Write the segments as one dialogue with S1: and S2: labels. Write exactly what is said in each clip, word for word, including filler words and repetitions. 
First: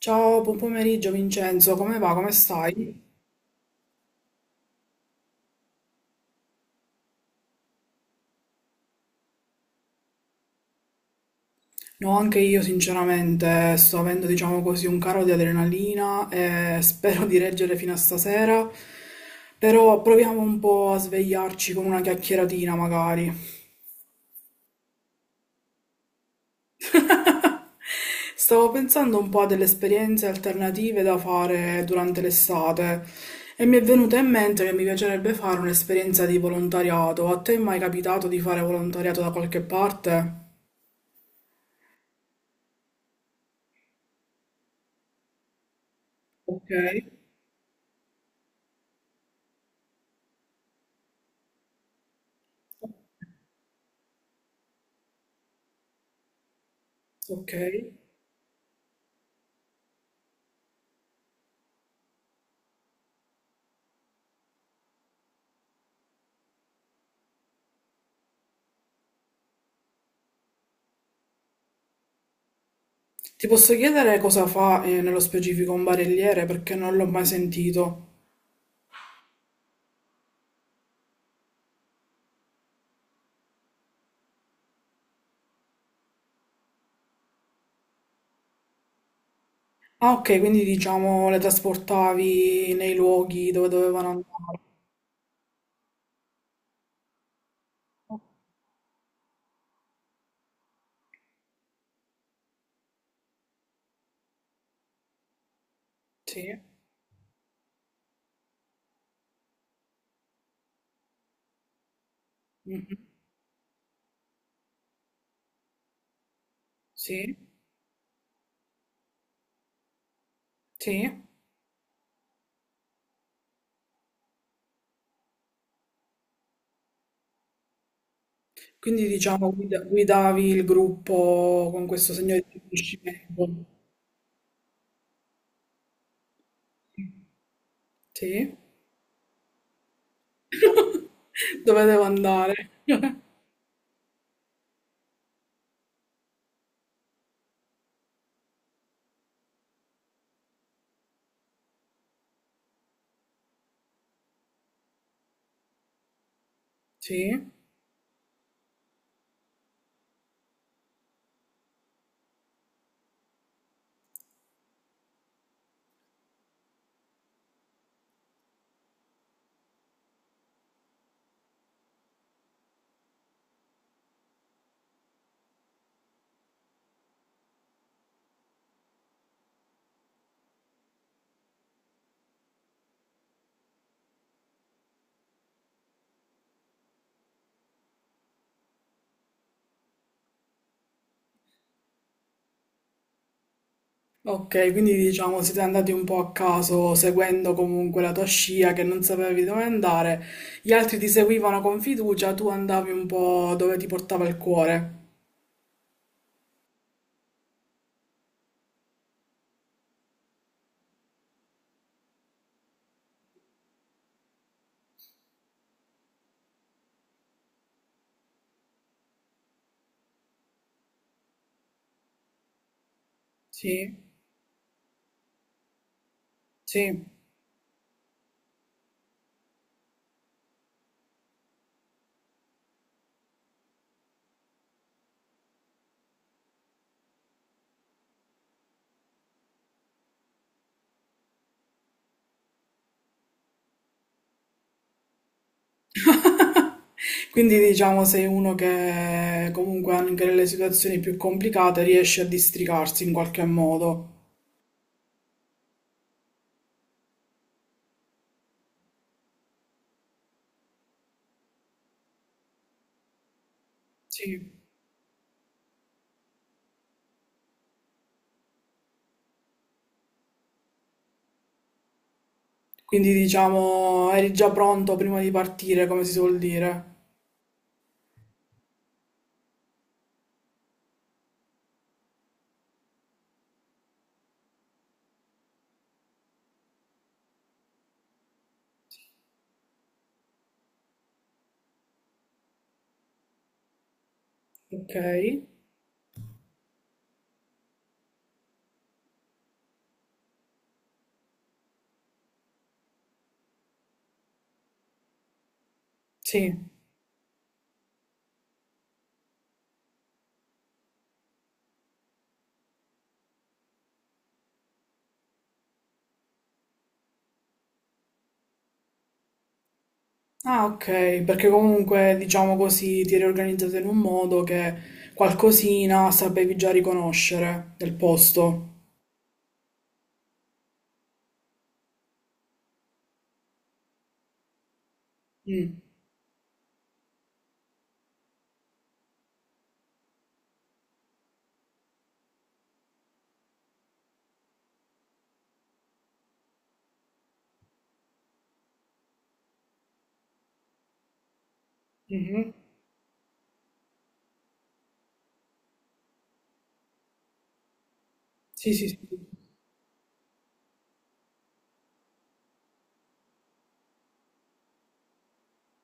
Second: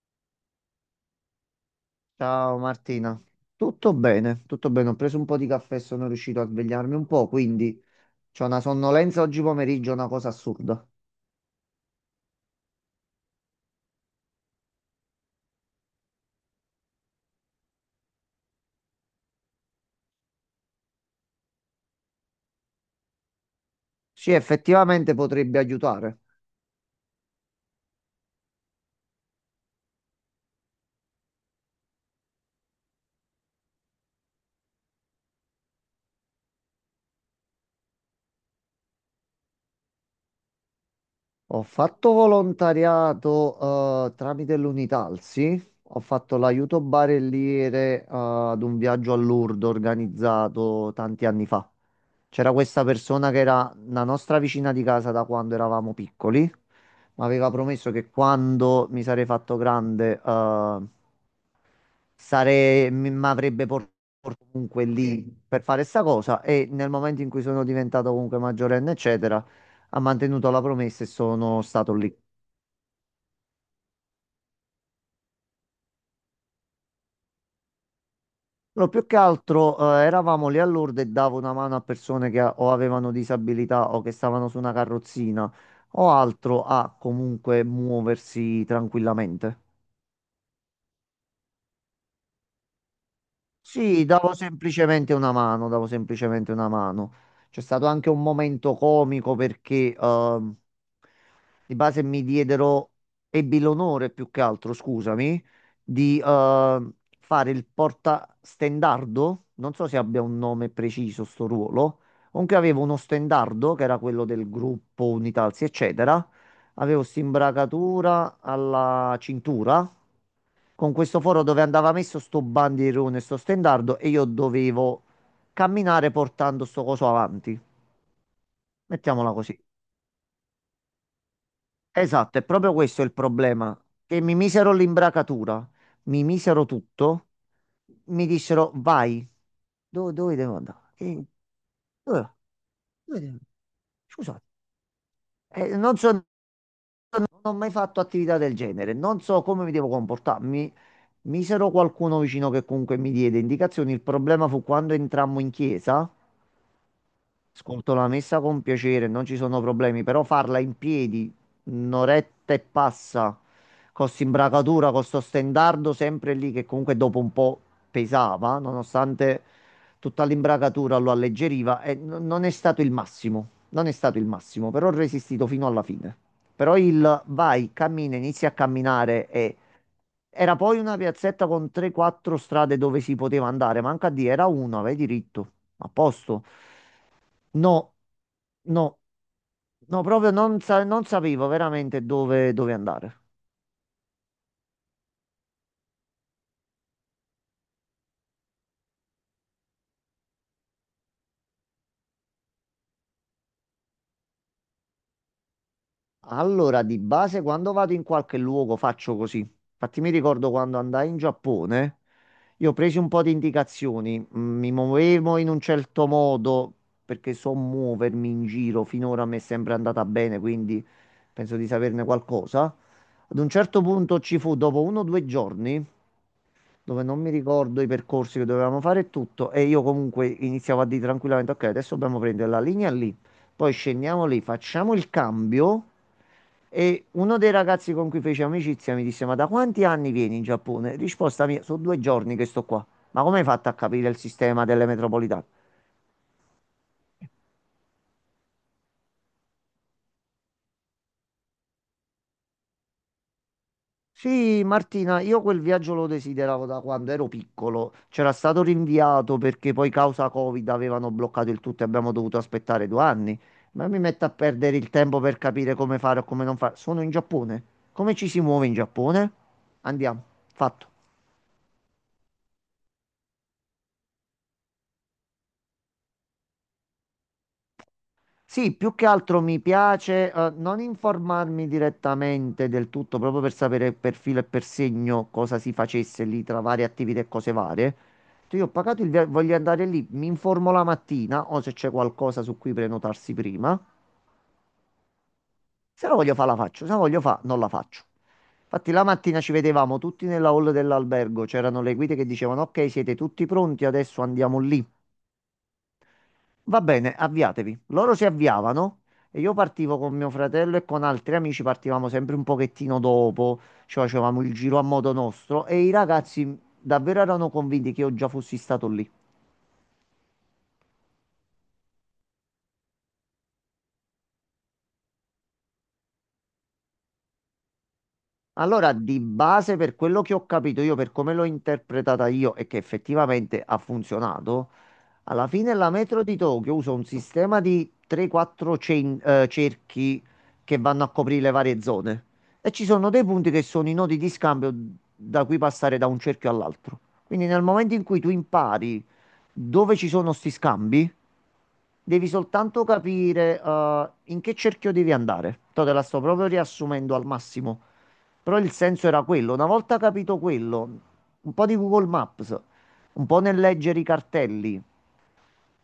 S1: Ciao, buon pomeriggio Vincenzo, come va? Come
S2: Ciao
S1: stai?
S2: Martina, tutto bene, tutto bene. Ho preso un po' di caffè e sono riuscito a svegliarmi un po', quindi c'ho una sonnolenza oggi pomeriggio, una cosa assurda.
S1: No, anche io sinceramente sto avendo, diciamo così, un caro di adrenalina e spero di reggere fino a stasera, però proviamo un po' a svegliarci con una chiacchieratina magari.
S2: Sì, effettivamente potrebbe aiutare.
S1: Stavo pensando un po' a delle esperienze alternative da fare durante l'estate e mi è venuta in mente che mi piacerebbe fare un'esperienza di volontariato. A te è mai capitato di fare volontariato da qualche parte?
S2: Ho fatto volontariato eh, tramite l'Unità, sì. Ho fatto
S1: Ok.
S2: l'aiuto barelliere eh, ad un viaggio a Lourdes organizzato tanti anni fa. C'era questa persona che era la nostra vicina di casa da quando eravamo piccoli. Mi aveva
S1: Ok.
S2: promesso che quando mi sarei fatto grande, eh, sare- mi mi avrebbe portato comunque lì per fare sta cosa e nel momento in cui sono diventato comunque maggiorenne, eccetera, ha mantenuto la promessa e sono stato lì.
S1: Ti posso chiedere cosa fa eh, nello specifico un barelliere perché non l'ho mai sentito.
S2: No, più che altro eh, eravamo lì a Lourdes e davo una mano a persone che a- o avevano disabilità o che stavano su una carrozzina o altro a comunque muoversi tranquillamente.
S1: Ah, ok, quindi diciamo le trasportavi nei luoghi dove
S2: Sì,
S1: dovevano
S2: davo
S1: andare.
S2: semplicemente una mano, davo semplicemente una mano. C'è stato anche un momento comico perché ehm, di base mi diedero, ebbi l'onore più che altro, scusami, di
S1: Sì.
S2: ehm, fare il portastendardo. Non so se abbia un nome preciso sto ruolo. Comunque avevo uno
S1: Mhm.
S2: stendardo che era quello del gruppo Unitalsi, eccetera. Avevo
S1: Sì.
S2: st'imbracatura alla cintura con questo
S1: Sì.
S2: foro dove andava messo sto bandierone, sto stendardo e io dovevo camminare portando sto coso avanti.
S1: Quindi
S2: Mettiamola
S1: diciamo
S2: così.
S1: guida- guidavi il gruppo con questo segno
S2: Esatto, è
S1: di
S2: proprio questo il problema.
S1: riconoscimento.
S2: Che mi misero l'imbracatura, mi misero tutto, mi
S1: Sì.
S2: dissero vai, dove, dove devo andare? E-
S1: Dove devo
S2: dove,
S1: andare?
S2: dove devo- Scusate, eh, non so, non ho mai fatto attività del genere, non so come mi devo comportarmi. Misero qualcuno vicino che comunque mi diede indicazioni. Il problema fu quando entrammo in chiesa.
S1: Sì.
S2: Ascolto la messa con piacere, non ci sono problemi, però farla in piedi, un'oretta e passa, con s'imbracatura, con sto stendardo sempre lì che comunque dopo un po' pesava, nonostante tutta l'imbracatura lo alleggeriva, e n- non è stato il massimo, non è stato il massimo, però ho resistito fino alla fine. Però il vai, cammina, inizi a camminare e era poi una piazzetta con tre quattro strade dove si poteva andare, manca a dire, era una, vai diritto, a posto. No, no, no, proprio non, sa- non sapevo veramente dove, dove andare.
S1: Ok, quindi diciamo siete andati un po' a caso, seguendo comunque la tua scia che non sapevi dove andare, gli altri ti seguivano con fiducia, tu andavi un po' dove ti portava il cuore.
S2: Allora, di base, quando vado in qualche luogo faccio così. Infatti, mi ricordo quando andai in Giappone, io ho preso un po' di indicazioni, mm, mi muovevo in un certo modo perché so muovermi in giro, finora mi è sempre andata bene, quindi penso di saperne qualcosa. Ad un certo
S1: Sì,
S2: punto ci fu, dopo uno o due giorni, dove
S1: sì.
S2: non mi ricordo i percorsi che dovevamo fare e tutto, e io comunque iniziavo a dire tranquillamente, ok, adesso dobbiamo prendere la linea lì, poi scendiamo lì, facciamo il cambio. E uno dei ragazzi con cui feci amicizia mi disse: ma da quanti anni vieni in Giappone? Risposta mia: sono due giorni che sto qua. Ma come hai fatto a capire il sistema delle metropolitane?
S1: Quindi diciamo sei uno che comunque anche nelle situazioni più complicate riesce a districarsi in qualche modo.
S2: Sì, Martina, io quel viaggio lo desideravo da quando ero piccolo. C'era stato rinviato perché poi causa Covid avevano bloccato il tutto e abbiamo dovuto aspettare due anni. Ma mi metto a
S1: Sì.
S2: perdere il tempo per capire come fare o come non fare. Sono in Giappone. Come ci si muove in Giappone? Andiamo, fatto.
S1: Quindi diciamo eri già pronto prima di partire, come si suol dire.
S2: Sì, più che altro mi piace eh, non informarmi direttamente del tutto, proprio per sapere per filo e per segno cosa si facesse lì tra varie attività e cose varie. Cioè, Io ho pagato il via- voglio andare lì, mi informo la mattina o se c'è qualcosa su cui prenotarsi prima.
S1: Ok,
S2: Se la voglio fa la faccio, se la voglio fa non la faccio. Infatti la mattina ci vedevamo tutti nella hall dell'albergo, c'erano le guide che dicevano ok, siete tutti pronti, adesso andiamo lì.
S1: sì.
S2: Va bene, avviatevi. Loro si avviavano e io partivo con mio fratello e con altri amici, partivamo sempre un pochettino dopo, ci facevamo il giro a modo nostro e i ragazzi davvero erano convinti che io già fossi stato lì.
S1: Ah, ok, perché comunque diciamo così ti eri organizzata in un modo che qualcosina sapevi già riconoscere del posto.
S2: Allora, di base, per quello che ho capito io, per come l'ho interpretata io e che effettivamente ha funzionato, Alla fine
S1: Mm.
S2: la metro di Tokyo usa un sistema di tre quattro cen- eh, cerchi che vanno a coprire le varie zone e ci sono dei punti che sono i nodi di scambio da cui passare da un cerchio all'altro. Quindi nel momento in cui tu impari dove ci sono sti scambi, devi
S1: Mhm.
S2: soltanto capire eh, in che cerchio devi andare. Te la sto proprio riassumendo al massimo, però il
S1: Sì, sì, sì.
S2: senso era quello. Una volta capito quello, un po' di Google Maps, un po' nel leggere i cartelli.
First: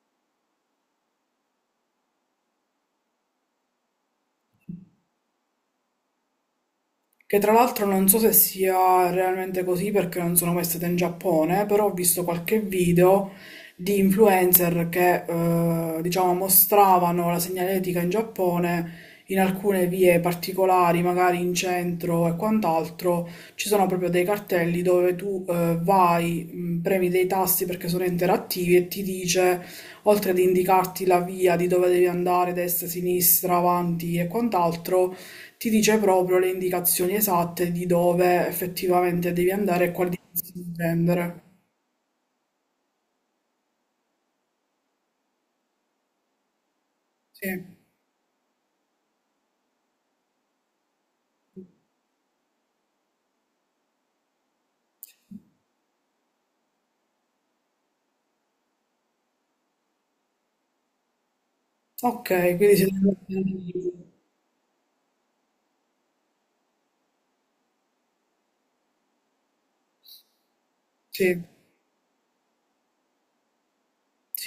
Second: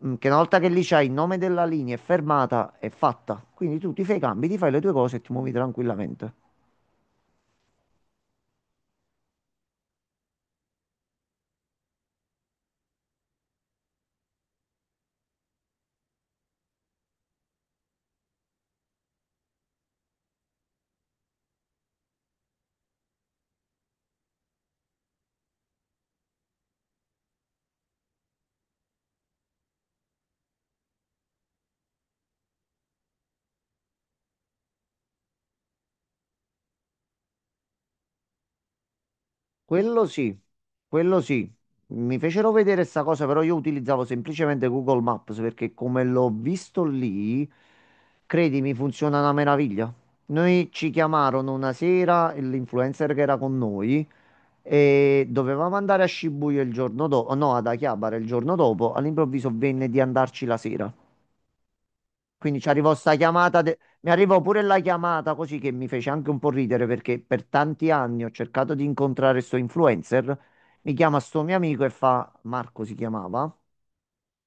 S2: Mm, Che una volta che lì c'hai il nome della linea è fermata, è fatta. Quindi tu ti fai i cambi, ti fai le tue cose e ti muovi tranquillamente.
S1: Che tra l'altro non so se sia realmente così perché non sono mai stata in Giappone, però ho visto qualche video di influencer che eh, diciamo mostravano la segnaletica in Giappone in alcune vie particolari, magari in centro e quant'altro, ci sono proprio dei cartelli dove tu eh, vai, mh, premi dei tasti perché sono interattivi e ti dice, oltre ad indicarti la via di dove devi andare, destra, sinistra, avanti e quant'altro, ti dice proprio le indicazioni esatte di dove effettivamente devi andare e
S2: Quello
S1: quali
S2: sì,
S1: devi
S2: quello
S1: prendere.
S2: sì. Mi fecero vedere sta cosa, però io utilizzavo semplicemente Google Maps perché come l'ho visto lì,
S1: Sì.
S2: credimi, funziona una meraviglia. Noi ci chiamarono una sera, e l'influencer che era con noi, e dovevamo andare a Shibuya il giorno dopo, no, ad Akihabara il giorno dopo, all'improvviso venne di andarci la sera.
S1: Ok,
S2: Quindi ci
S1: quindi
S2: arrivò
S1: siete
S2: sta chiamata, de-
S1: andati-
S2: mi arrivò pure la chiamata così che mi fece anche un po' ridere perché per tanti anni ho cercato di incontrare sto influencer. Mi chiama sto
S1: Sì,
S2: mio amico e fa, Marco si chiamava,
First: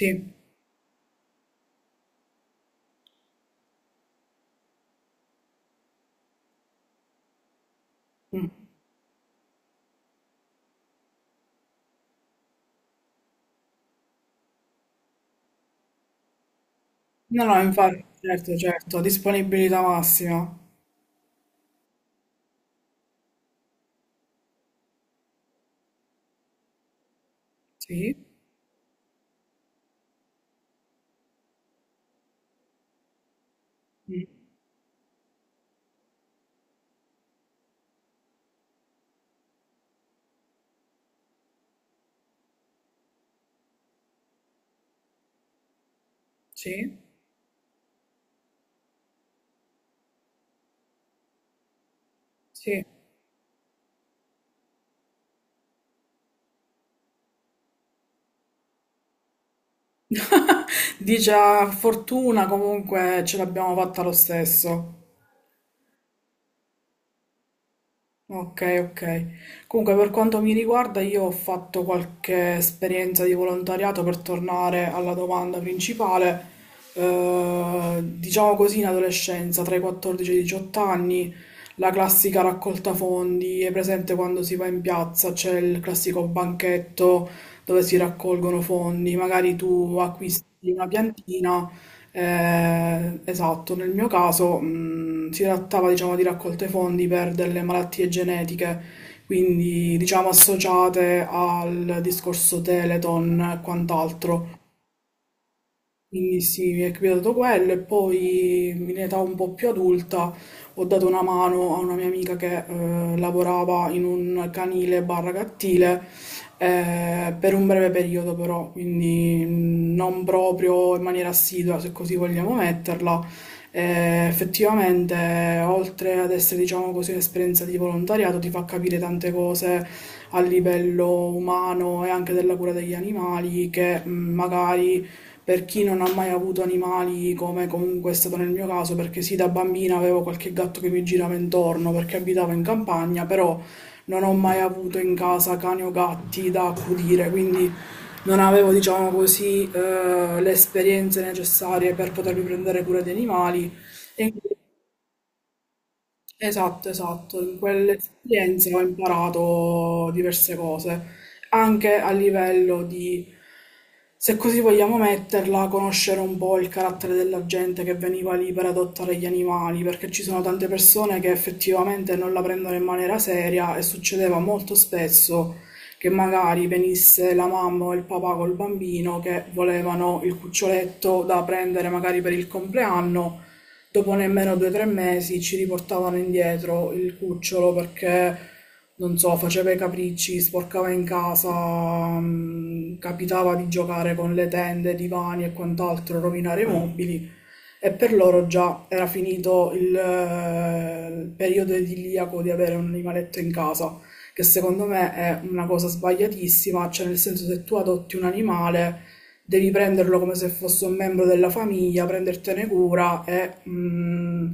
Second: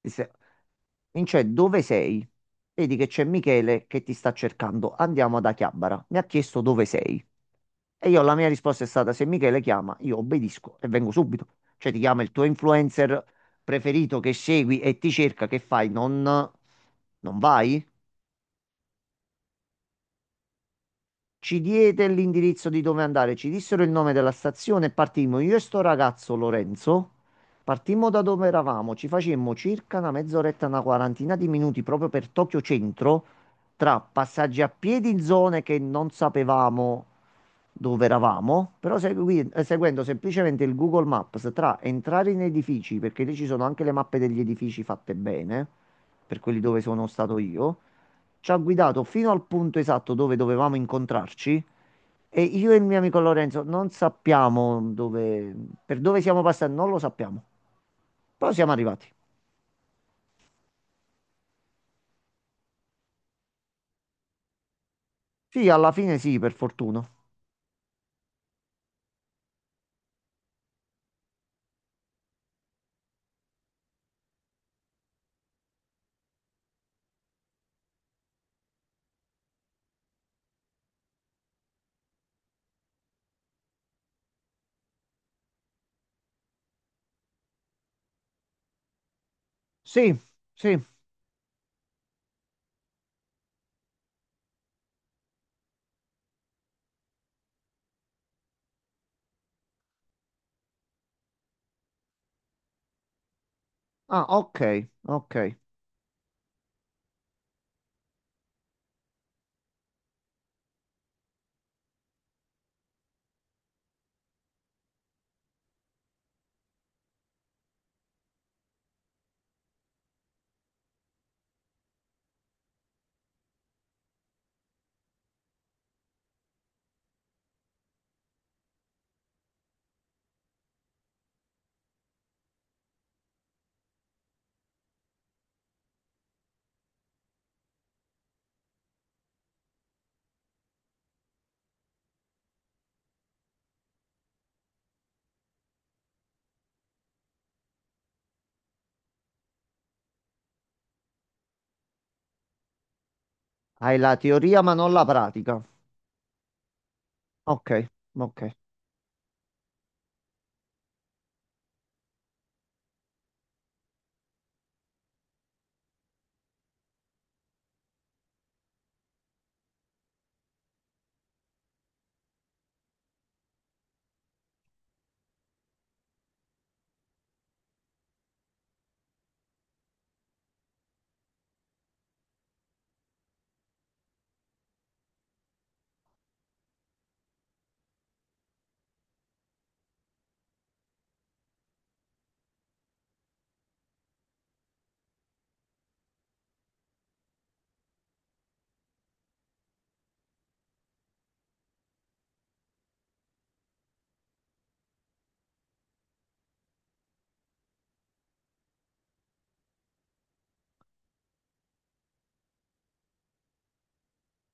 S2: disse, Vince, dove sei? Vedi che c'è Michele che ti sta cercando, andiamo da Chiabara. Mi ha chiesto dove sei. E io la mia
S1: Mm.
S2: risposta è stata, se Michele chiama, io obbedisco e vengo subito. Cioè ti chiama il tuo influencer preferito che segui e ti cerca, che fai? Non, non
S1: No, no,
S2: vai?
S1: infatti, certo, certo, disponibilità massima.
S2: Ci diede l'indirizzo di dove andare, ci dissero il nome della stazione e partimmo. Io e sto ragazzo Lorenzo partimmo
S1: Sì.
S2: da dove eravamo, ci facemmo circa una mezz'oretta, una quarantina di minuti proprio per Tokyo Centro, tra
S1: Mm.
S2: passaggi a piedi in zone che non sapevamo dove eravamo, però segui- eh, seguendo semplicemente il Google Maps tra entrare in edifici, perché lì ci sono anche le mappe degli edifici fatte bene, per quelli dove
S1: Sì,
S2: sono stato io ci ha guidato fino al punto esatto dove dovevamo incontrarci e io e il
S1: sì.
S2: mio amico Lorenzo non sappiamo dove, per dove siamo passati, non lo sappiamo. Però siamo arrivati.
S1: Dice, "Ah, fortuna, comunque ce l'abbiamo fatta lo stesso.
S2: Sì, alla fine sì, per fortuna.
S1: Ok, ok. Comunque, per quanto mi riguarda, io ho fatto qualche esperienza di volontariato per tornare alla domanda principale. Eh, diciamo così, in adolescenza, tra i quattordici e i diciotto anni, la classica raccolta fondi è presente quando si va in piazza, c'è il classico banchetto dove si raccolgono fondi, magari tu
S2: Sì,
S1: acquisti
S2: sì.
S1: una piantina. Eh, esatto, nel mio caso, mh, si trattava, diciamo, di raccolte fondi per delle malattie genetiche, quindi, diciamo, associate al discorso Teleton e
S2: Ah, ok,
S1: quant'altro.
S2: ok.
S1: Quindi sì, mi è capitato quello e poi in età un po' più adulta ho dato una mano a una mia amica che eh, lavorava in un canile barra cattile eh, per un breve periodo però, quindi mh, non proprio in maniera assidua se così vogliamo metterla. Eh, effettivamente, oltre ad essere diciamo così un'esperienza di volontariato, ti fa capire tante cose a livello umano e anche della cura degli animali che, mh, magari per chi non ha mai avuto animali, come comunque è stato nel mio caso, perché sì, da bambina avevo qualche gatto che mi girava intorno perché abitavo in campagna, però non ho mai avuto in casa cani o gatti da accudire, quindi non avevo, diciamo così, eh, le esperienze necessarie per potermi prendere cura di animali.
S2: Hai la
S1: E
S2: teoria ma non la pratica.
S1: Esatto, esatto, in
S2: Ok, ok.
S1: quell'esperienza ho imparato diverse cose, anche a livello di, se così vogliamo metterla, conoscere un po' il carattere della gente che veniva lì per adottare gli animali, perché ci sono tante persone che effettivamente non la prendono in maniera seria e succedeva molto spesso che magari venisse la mamma o il papà col bambino che volevano il cuccioletto da prendere magari per il compleanno. Dopo nemmeno due o tre mesi ci riportavano indietro il cucciolo perché, non so, faceva i capricci, sporcava in casa, mh, capitava di giocare con le tende, i divani e quant'altro, rovinare i mobili, e per loro già era finito il, eh, il periodo idilliaco di avere un animaletto in casa, che secondo me è una cosa sbagliatissima, cioè nel senso se tu adotti un animale devi prenderlo come se fosse un membro della famiglia, prendertene cura e, mh,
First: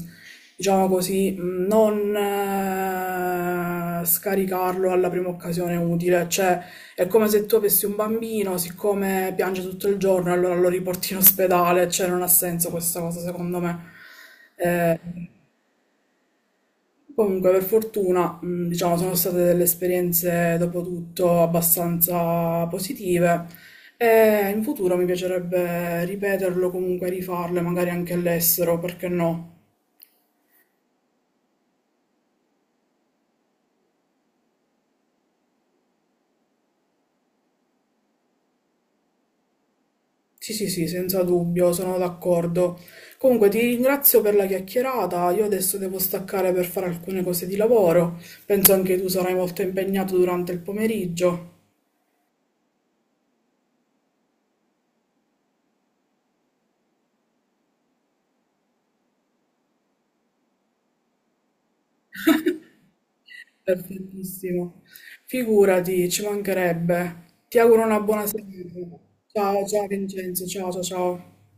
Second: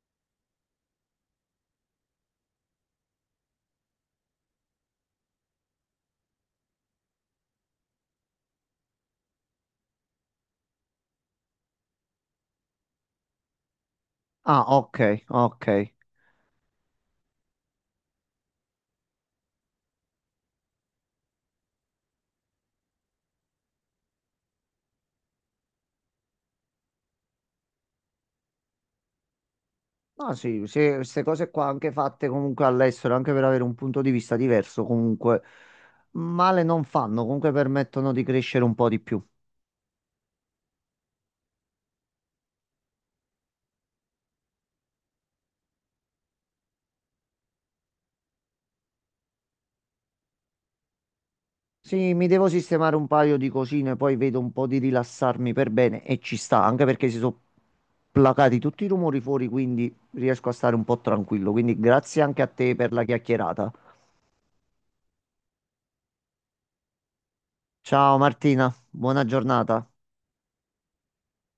S1: diciamo così, mh, non eh, scaricarlo alla prima occasione utile, cioè è come se tu avessi un bambino, siccome piange tutto il giorno, allora lo riporti in ospedale, cioè non ha senso questa cosa secondo me.
S2: Ah, ok,
S1: Eh,
S2: ok.
S1: Comunque, per fortuna, mh, diciamo, sono state delle esperienze dopo tutto abbastanza positive e in futuro mi piacerebbe ripeterlo, comunque rifarle, magari anche all'estero, perché no?
S2: Ah, sì, se- queste cose qua anche fatte comunque all'estero, anche per avere un punto di vista diverso, comunque male non fanno, comunque permettono di crescere un po' di più.
S1: Sì, sì, sì, senza dubbio, sono d'accordo. Comunque ti ringrazio per la chiacchierata, io adesso devo staccare per fare alcune cose di lavoro, penso anche tu sarai molto impegnato durante il pomeriggio.
S2: Sì, mi devo sistemare un paio di cosine, poi vedo un po' di rilassarmi per bene e ci sta, anche perché si sono placati tutti i rumori fuori, quindi riesco a stare un po' tranquillo. Quindi grazie anche a te per la chiacchierata.
S1: Perfettissimo. Figurati, ci mancherebbe. Ti auguro una
S2: Ciao
S1: buona serata.
S2: Martina, buona
S1: Ciao, ciao
S2: giornata.
S1: Vincenzo, ciao, ciao, ciao.